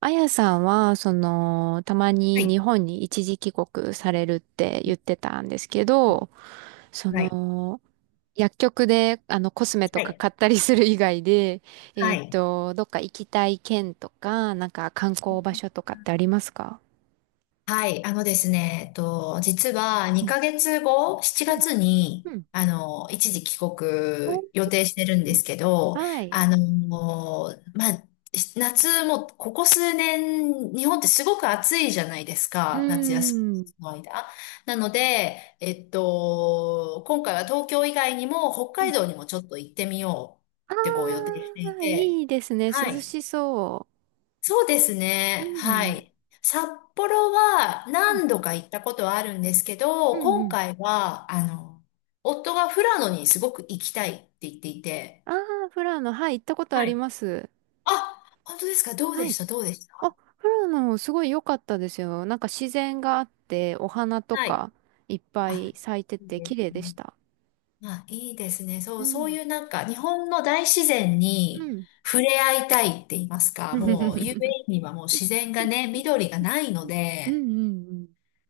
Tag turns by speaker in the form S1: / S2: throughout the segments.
S1: あやさんは、たま
S2: は
S1: に
S2: い。
S1: 日本に一時帰国されるって言ってたんですけど、そ
S2: はい。
S1: の、薬局で、コスメと
S2: は
S1: か
S2: い。
S1: 買ったりする以外で、
S2: はい。
S1: どっか行きたい県とか、なんか観光場所とかってありますか？
S2: はい、あのですね、実は
S1: うん。
S2: 2ヶ月後、7
S1: うん。
S2: 月
S1: う
S2: に、
S1: ん。
S2: 一時帰
S1: おー。
S2: 国予定してるんですけど、
S1: はい。
S2: まあ、夏も、ここ数年、日本ってすごく暑いじゃないです
S1: う
S2: か、夏休
S1: ーん。
S2: みの間。なので、今回は東京以外にも北
S1: は
S2: 海
S1: い。
S2: 道にもちょっと行ってみようってこう予
S1: あ
S2: 定してい
S1: あ、い
S2: て、
S1: いですね。涼
S2: はい。
S1: しそ
S2: そうです
S1: う。う
S2: ね。は
S1: ん。
S2: い。札幌は
S1: うん。
S2: 何度か行ったことはあるんですけど、
S1: うんう
S2: 今
S1: ん。
S2: 回は、夫が富良野にすごく行きたいって言っていて。
S1: ああ、フラノ、はい、行ったことあ
S2: は
S1: り
S2: い。
S1: ます。
S2: あ、本当ですか？どう
S1: は
S2: でし
S1: い。
S2: た？どうでし
S1: あ、
S2: た？
S1: 富良野すごい良かったですよ。なんか自然があって、お花と
S2: はい。
S1: かいっぱ
S2: あ、
S1: い咲いて
S2: いい
S1: て
S2: で
S1: 綺
S2: す
S1: 麗でし
S2: ね。
S1: た。
S2: まあ、いいですね。そ
S1: う
S2: う、そう
S1: ん。
S2: いうなんか、日本の大自然
S1: う
S2: に
S1: ん。
S2: 触れ合いたいって言いますか、もう有名 にはもう自然がね、緑がないの
S1: うんう
S2: で、
S1: んうん。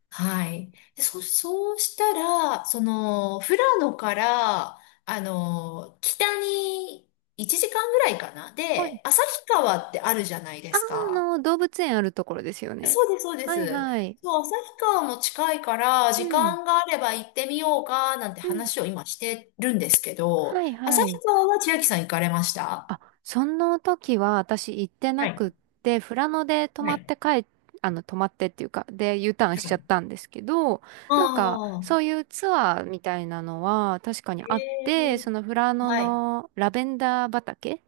S2: はい。で、そうしたら、その、富良野から、北に1時間ぐらいかな。
S1: はい。
S2: で、旭川ってあるじゃないで
S1: あー、
S2: す
S1: あ
S2: か。
S1: 動物園あるところですよね。
S2: そうです、そうで
S1: はい
S2: す。
S1: はい。
S2: そう、旭川も近いから、
S1: う
S2: 時
S1: ん。
S2: 間があれば行ってみようか、なんて
S1: うん。
S2: 話を今してるんですけ
S1: は
S2: ど、
S1: いは
S2: 旭
S1: い。
S2: 川は千秋さん行かれました？
S1: あ、その時は私行って
S2: は
S1: なくっ
S2: い、
S1: て、富良野で泊
S2: は
S1: まって
S2: い、
S1: 帰っ、泊まってっていうか、で、U ターン
S2: は
S1: しちゃっ
S2: い。
S1: たんですけど、
S2: あ
S1: なんか、そう
S2: あ、
S1: いうツアーみたいなのは確かに
S2: へ
S1: あって、
S2: え、
S1: その富良野
S2: はい、
S1: のラベンダー畑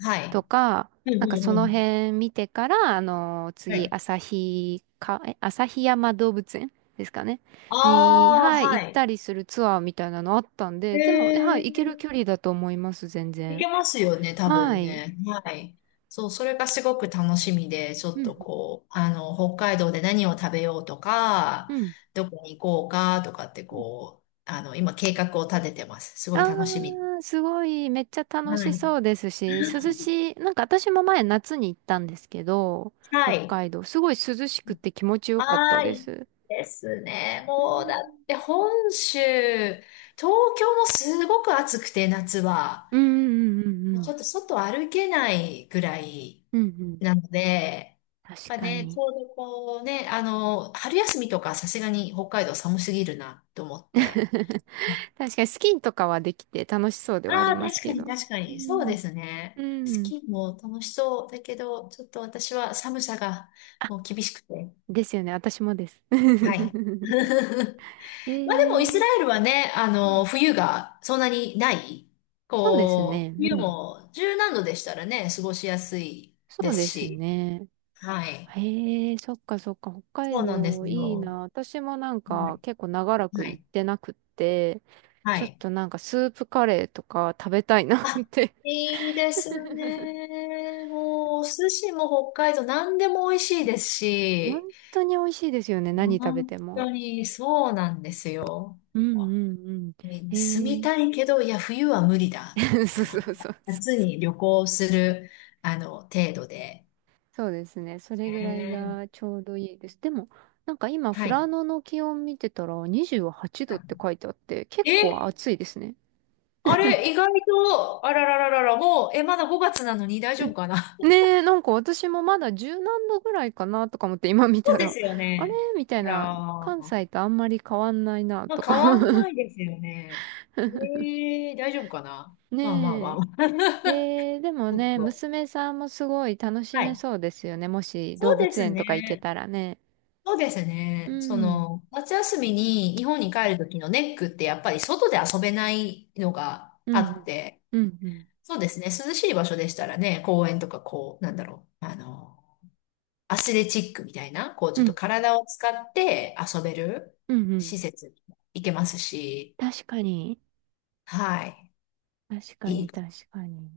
S2: は
S1: と
S2: い。
S1: か、
S2: うん、
S1: なんか
S2: う
S1: そ
S2: ん、う
S1: の
S2: ん。
S1: 辺見てから、
S2: は
S1: 次、
S2: い。
S1: 旭か、え、旭山動物園ですかね。に、
S2: ああ、
S1: はい、
S2: は
S1: 行っ
S2: い。
S1: たりするツアーみたいなのあったんで、でも、はい、行ける
S2: え
S1: 距
S2: え、
S1: 離だと思います、全
S2: い
S1: 然。
S2: けますよね、多
S1: は
S2: 分
S1: い。
S2: ね。はい。そう、それがすごく楽しみで、ちょ
S1: う
S2: っと
S1: ん、
S2: こう、北海道で何を食べようとか、
S1: うん。
S2: どこに行こうかとかって
S1: うん。
S2: こう、今計画を立ててます。すご
S1: あ
S2: い楽しみ。
S1: ー、すごい、めっちゃ楽
S2: は
S1: し
S2: い。
S1: そうですし、涼しい、なんか私も前夏に行ったんですけど、
S2: は
S1: 北
S2: い。
S1: 海道、すごい涼しくて気持ちよかっ
S2: あ
S1: た
S2: あ、
S1: で
S2: いい
S1: す。
S2: ですね。もう、だって本州、東京もすごく暑くて、夏は。
S1: うん、うん、うん、う
S2: もうち
S1: ん。
S2: ょっと外歩けないぐらい
S1: うん、うん。
S2: なので、
S1: 確
S2: まあ
S1: か
S2: ね、ち
S1: に。
S2: ょうどこうね、春休みとかさすがに北海道寒すぎるなと思って。
S1: 確かにスキーとかはできて楽しそうではあ
S2: あ
S1: り
S2: あ、
S1: ます
S2: 確か
S1: け
S2: に
S1: ど。
S2: 確か
S1: う
S2: に。そう
S1: ん、
S2: ですね。
S1: う
S2: ス
S1: ん。
S2: キーも楽しそうだけど、ちょっと私は寒さが
S1: あ、
S2: もう厳しくて。
S1: ですよね、私もです。
S2: はい。
S1: え
S2: まあでもイス
S1: ー、
S2: ラエルはね、
S1: うん、
S2: 冬がそんなにない。
S1: そうです
S2: こ
S1: ね、
S2: う、
S1: う
S2: 冬
S1: ん。
S2: も十何度でしたらね、過ごしやすい
S1: そ
S2: で
S1: う
S2: す
S1: です
S2: し。
S1: ね。
S2: はい。
S1: へえ、そっかそっか、北
S2: そ
S1: 海
S2: うなんで
S1: 道
S2: す
S1: いい
S2: よ。
S1: な。私もなん
S2: は
S1: か
S2: い。
S1: 結構長ら
S2: は
S1: く行っ
S2: い。
S1: てなくって、
S2: は
S1: ちょっ
S2: い。
S1: となんかスープカレーとか食べたいなっ
S2: あ、
S1: て。
S2: いいですね。もう、お寿司も北海道何でも美味しいです
S1: 本
S2: し、
S1: 当に美味しいですよね、何食べ
S2: 本
S1: ても。
S2: 当にそうなんですよ。
S1: うんうんうん。
S2: ね、
S1: え
S2: 住み
S1: ー、
S2: たいけど、いや、冬は無理だと思 っ
S1: そ
S2: て
S1: う
S2: ま
S1: そう
S2: す。
S1: そうそ
S2: 夏に
S1: う。
S2: 旅行する、程度で。
S1: そうですね、それぐらい
S2: ね、
S1: がちょうどいいです。でも、なんか今、
S2: は
S1: 富良
S2: い。
S1: 野の気温見てたら28度って
S2: は
S1: 書いてあって、結
S2: い、
S1: 構
S2: え、
S1: 暑いですね。
S2: あれ、意外と、あららららら、もう、え、まだ5月なのに大丈夫かな。
S1: ねえ、なんか私もまだ十何度ぐらいかなとか思って今見
S2: そ
S1: た
S2: うで
S1: ら、
S2: すよ
S1: あれ
S2: ね。
S1: みた
S2: あ
S1: いな、
S2: ら
S1: 関
S2: ー。
S1: 西とあんまり変わんないな
S2: まあ、
S1: とか。
S2: 変わんないですよね。ええ、大丈夫かな。 まあまあま
S1: ね
S2: あ
S1: え。
S2: まあ。
S1: えー、でも
S2: ちょっ
S1: ね、
S2: と。
S1: 娘さんもすごい楽し
S2: は
S1: め
S2: い。
S1: そうですよね。もし
S2: そ
S1: 動
S2: うで
S1: 物
S2: す
S1: 園とか行け
S2: ね。
S1: たらね。
S2: そうです
S1: う
S2: ね。そ
S1: ん。
S2: の、夏休みに日本に帰るときのネックってやっぱり外で遊べないのが
S1: う
S2: あっ
S1: ん。
S2: て、
S1: うん。うん。
S2: そうですね。涼しい場所でしたらね、公園とかこう、なんだろう。アスレチックみたいな、こうち
S1: う
S2: ょっと
S1: ん。
S2: 体を使って遊べる
S1: うんう
S2: 施
S1: ん。
S2: 設行けますし、
S1: 確かに。
S2: はい。
S1: 確か
S2: い
S1: に、
S2: い。
S1: 確かに。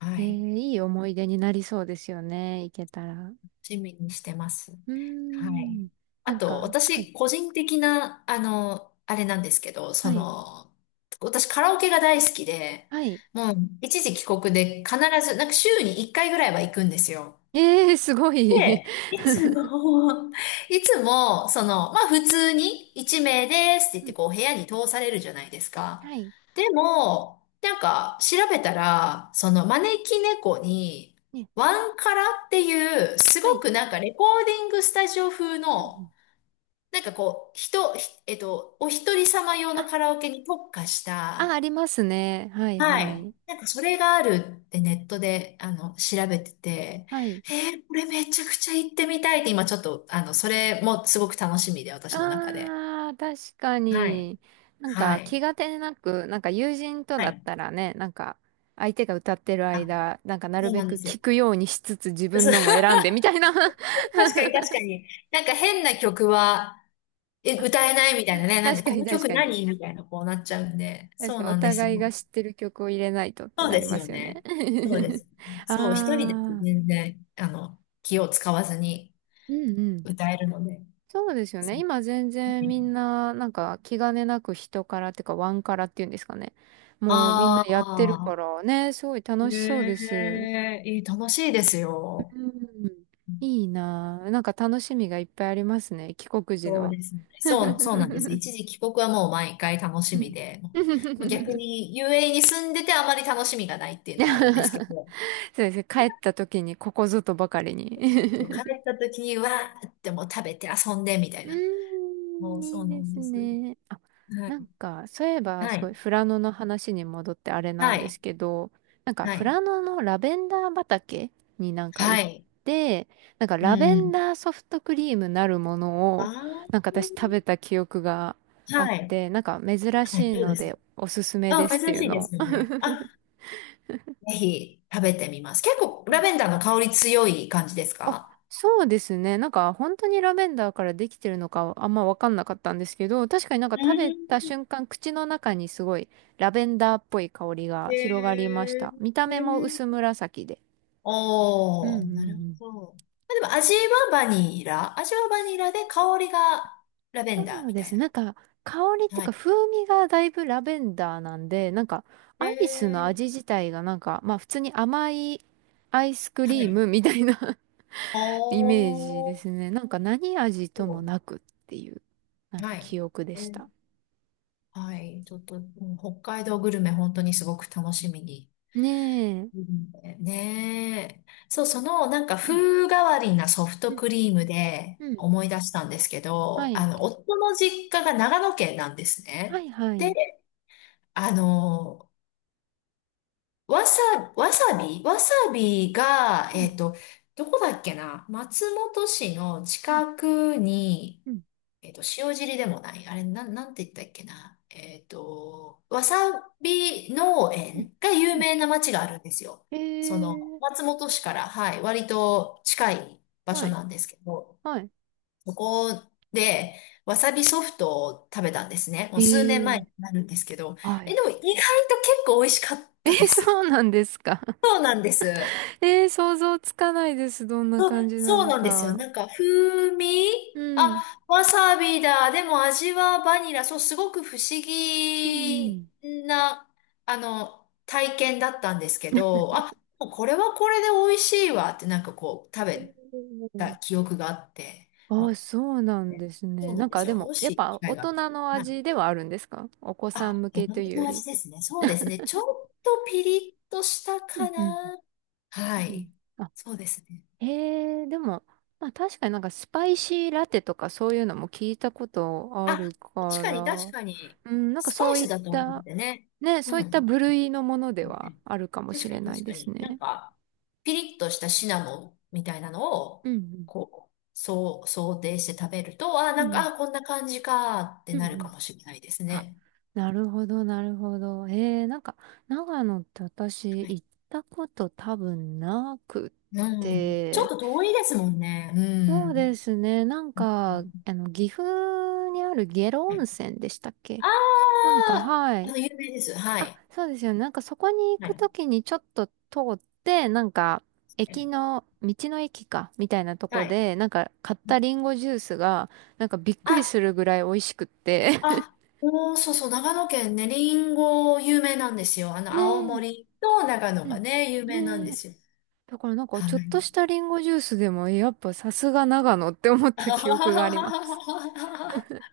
S2: は
S1: えー、
S2: い。
S1: いい思い出になりそうですよね。行けたら。う
S2: 趣味にしてます。
S1: ー
S2: はい。
S1: ん。
S2: あと、
S1: はい。
S2: 私、個人的な、あれなんですけど、
S1: はい。
S2: 私、カラオケが大好きで、
S1: はい。
S2: もう、一時帰国で必ず、なんか週に1回ぐらいは行くんですよ。
S1: ええ、すごい。
S2: で、いつも、いつも、まあ普通に一名ですって言っ
S1: う
S2: て
S1: ん、
S2: こう部屋に通されるじゃないですか。
S1: はい。
S2: でも、なんか調べたら、その招き猫に、
S1: ね、
S2: ワンカラっていう、すご
S1: はい。
S2: くなんかレコーディングスタジオ風
S1: うんう
S2: の、
S1: ん。
S2: なんかこう、人、ひえっと、お一人様用の
S1: あ、
S2: カラオケに特化し
S1: あ、あ
S2: た、
S1: りますね。はい
S2: は
S1: は
S2: い。
S1: い。
S2: なんかそれがあるってネットで、調べてて、
S1: はい。
S2: これめちゃくちゃ行ってみたいって今ちょっと、それもすごく楽しみで、私の中で。
S1: ああ、確か
S2: はい。
S1: に。なん
S2: は
S1: か
S2: い。
S1: 気がてなく、なんか友人と
S2: は
S1: だっ
S2: い。
S1: たらね、なんか相手が歌ってる
S2: あ、
S1: 間、なんかな
S2: そ
S1: る
S2: う
S1: べ
S2: なんで
S1: く
S2: すよ。
S1: 聞くようにしつつ自分
S2: そう。
S1: のも 選んでみたいな。
S2: 確かに確かに。なんか変な曲は、え、
S1: あ、
S2: 歌えないみたいなね。なん
S1: 確
S2: で、
S1: か
S2: こ
S1: に
S2: の
S1: 確
S2: 曲
S1: かに。
S2: 何みたいな、こうなっちゃうんで。
S1: 確
S2: そ
S1: か
S2: う
S1: に
S2: な
S1: お
S2: んです
S1: 互い
S2: よ。
S1: が知ってる曲を入れないとって
S2: そう
S1: な
S2: で
S1: り
S2: す
S1: ま
S2: よ
S1: すよね。
S2: ね。そうです よね。そう、一人で
S1: あ
S2: 全
S1: あ。
S2: 然、気を使わずに
S1: うんうん。
S2: 歌えるので。
S1: そうですよ
S2: そ
S1: ね。
S2: う、
S1: 今全然みんな、なんか気兼ねなく人からっていうか、ワンからっていうんですかね。もうみんな
S2: あ
S1: やってるか
S2: あ、
S1: らね、すごい楽しそうで
S2: ね
S1: す。
S2: え、いい、楽しいです
S1: う
S2: よ。
S1: ん。いいなぁ。なんか楽しみがいっぱいありますね。帰国時
S2: そう
S1: の。
S2: ですね。そう、そうなんです。一時帰国はもう毎回楽し
S1: う
S2: み
S1: ん。
S2: で、
S1: そ
S2: もう逆に遊 a に住んでてあまり楽しみがないっていうのはあるんですけど、
S1: うですね。帰った時にここぞとばかりに。
S2: 帰 った時にわーってもう食べて遊んでみた
S1: う
S2: い
S1: ー
S2: な。もう
S1: ん、
S2: そ
S1: い
S2: う
S1: い
S2: な
S1: で
S2: ん
S1: す
S2: です。
S1: ね。あ、
S2: は
S1: なん
S2: い。
S1: か、そういえば、
S2: は
S1: すご
S2: い。
S1: い、富良野の話に戻ってあれな
S2: は
S1: んで
S2: い。
S1: すけど、なんか、
S2: は
S1: 富
S2: い。
S1: 良野のラベンダー畑になんか行
S2: は
S1: っ
S2: い。
S1: て、なんか、
S2: う
S1: ラベン
S2: ん。
S1: ダーソフトクリームなるもの
S2: あ
S1: を、
S2: あ、
S1: なんか私食べた記憶があっ
S2: はい。
S1: て、なんか、珍し
S2: はい。
S1: い
S2: どう
S1: の
S2: で
S1: で、
S2: す？
S1: おすすめ
S2: あ、
S1: ですって
S2: 珍
S1: いう
S2: しいで
S1: のを。
S2: すよ ね。あ、ぜひ食べてみます。結構ラベンダーの香り強い感じです
S1: あ、
S2: か？
S1: そうですね。なんか本当にラベンダーからできてるのかあんまわかんなかったんですけど、確かになん
S2: う
S1: か食べた
S2: ん。
S1: 瞬間、口の中にすごいラベンダーっぽい香りが
S2: へ
S1: 広がりまし
S2: ー、
S1: た。見た目も薄紫で。うんうん
S2: お
S1: う
S2: ー、なる
S1: ん。
S2: ほど。まあでも味はバニラ、味はバニラで香りがラベンダー
S1: そう
S2: み
S1: で
S2: た
S1: すね。なん
S2: い
S1: か香りっ
S2: な。
S1: ていう
S2: は
S1: か
S2: い。
S1: 風味がだいぶラベンダーなんで、なんか
S2: へ
S1: アイスの
S2: ー、
S1: 味自体がなんかまあ普通に甘いアイスク
S2: は
S1: リー
S2: い。
S1: ムみたいな、
S2: お
S1: イメージで
S2: ー、
S1: すね。なんか何味ともなくっていう、なんか
S2: はい。
S1: 記憶で
S2: え
S1: した。
S2: ーはい。ちょっと、うん、北海道グルメ本当にすごく楽しみに。
S1: ね
S2: う
S1: え。
S2: ん、ねえ。そう、なんか
S1: うん、
S2: 風変わりなソフト
S1: うん、
S2: クリームで
S1: うん。
S2: 思い出したんですけ
S1: は
S2: ど、
S1: い。
S2: 夫の実家が長野県なんです
S1: は
S2: ね。
S1: い、は
S2: で、
S1: い。
S2: あの、わさ、わさびが、
S1: うん、
S2: どこだっけな、松本市の
S1: うん、
S2: 近くに、
S1: うん、
S2: 塩尻でもない。あれ、なんて言ったっけな。わさび農
S1: うん。
S2: 園が有
S1: うん。
S2: 名な町があるんですよ。
S1: え
S2: その、
S1: ー。
S2: 松本市から、はい、割と近い場
S1: は
S2: 所
S1: い、
S2: なんですけど、
S1: はい。
S2: そこで、わさびソフトを食べたんですね。も
S1: え
S2: う数年前に
S1: ー。
S2: なるんですけど、
S1: は
S2: え、
S1: い。
S2: でも意外と結構美味しかっ
S1: え
S2: たで
S1: ー、
S2: す。
S1: そうなんですか。
S2: そうなんです。
S1: えー、想像つかないです。どんな感じな
S2: そう
S1: の
S2: なんですよ。
S1: か。
S2: なんか、風味、
S1: うん、
S2: あ、わさびだ。でも味はバニラ。そう、すごく不思
S1: う
S2: 議
S1: ん、
S2: な、体験だったんですけど、あ、もうこれはこれで美味しいわって、なんかこう、食べ
S1: う
S2: た
S1: ん。
S2: 記憶があって、
S1: あ
S2: ま
S1: あ、
S2: あ、
S1: そうなんです
S2: そ
S1: ね。
S2: うな
S1: な
S2: ん
S1: ん
S2: で
S1: か
S2: す
S1: で
S2: よ。
S1: も、
S2: も
S1: やっ
S2: し機
S1: ぱ
S2: 会
S1: 大
S2: が。
S1: 人の
S2: はい。
S1: 味ではあるんですか？お子さん
S2: あ、
S1: 向
S2: 大
S1: けと
S2: 人
S1: いうよ
S2: の
S1: り。
S2: 味ですね。そうですね。ちょっとピリッとした
S1: うん
S2: か
S1: うん
S2: な。は
S1: うん。
S2: い。そうですね。
S1: へえ、でも、まあ確かになんかスパイシーラテとかそういうのも聞いたことあ
S2: あ、
S1: る
S2: 確
S1: か
S2: かに
S1: ら、
S2: 確かに、
S1: うん、なんか
S2: スパ
S1: そ
S2: イ
S1: うい
S2: ス
S1: っ
S2: だと思っ
S1: た、
S2: てね。
S1: ね、そう
S2: う
S1: いった
S2: ん。
S1: 部類のものではあるかも
S2: 確
S1: し
S2: か
S1: れ
S2: に
S1: ない
S2: 確
S1: で
S2: か
S1: す
S2: に。なん
S1: ね。
S2: か、ピリッとしたシナモンみたいなの
S1: う
S2: を、
S1: ん
S2: こう、そう、想定して食べると、あ、
S1: う
S2: な
S1: ん。う
S2: んか、
S1: ん
S2: あ、こんな感じかって
S1: うん。う
S2: な
S1: んう
S2: るか
S1: ん。
S2: もしれないです
S1: あ、
S2: ね。
S1: なるほど、なるほど。えー、なんか、長野って私
S2: は
S1: 行
S2: い。
S1: ったこと多分なくっ
S2: うん。ちょっ
S1: て、
S2: と遠いですもんね。う
S1: そう
S2: ん。
S1: ですね、なんか、岐阜にある下呂
S2: は
S1: 温
S2: い、
S1: 泉でしたっけ？
S2: あ
S1: なんか、
S2: あ
S1: は
S2: ー、
S1: い。
S2: 有名です。は
S1: あ、
S2: い。
S1: そうですよね。なんかそこに行
S2: は
S1: く
S2: い。
S1: ときにちょっと通って、なんか駅の、道の駅か、みたいなとこ
S2: はい。
S1: で、なんか買ったリンゴジュースが、なんかびっくり
S2: あ
S1: するぐらい美味しくって。
S2: あ、おー、そうそう、長野県ね、りんご有名なんですよ。
S1: ね
S2: 青
S1: え。
S2: 森と長野
S1: うん。
S2: がね、有名なん
S1: ね
S2: で
S1: え。
S2: すよ。
S1: だからなんか
S2: は
S1: ちょっ
S2: い。
S1: としたリンゴジュースでも、やっぱさすが長野って思った記憶があります。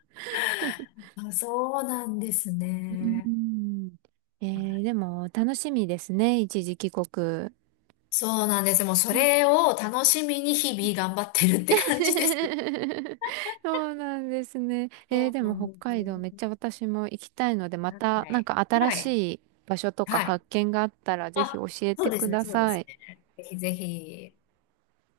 S2: あ、そうなんです
S1: う
S2: ね。
S1: ん。えー、でも楽しみですね。一時帰国。
S2: そうなんです。もうそ
S1: うん。
S2: れを楽しみに日々頑張ってるって感じです。
S1: そうなんですね。えー
S2: そ
S1: で
S2: うな
S1: も
S2: ん
S1: 北
S2: です
S1: 海
S2: ね。
S1: 道めっちゃ私も行きたいので、ま
S2: は
S1: たなん
S2: い。
S1: か新
S2: は
S1: し
S2: い。
S1: い場所とか
S2: はい。
S1: 発見があったらぜひ教
S2: あ、
S1: え
S2: そ
S1: て
S2: うで
S1: く
S2: すね、
S1: だ
S2: そうで
S1: さ
S2: す
S1: い。
S2: ね。ぜひぜひ。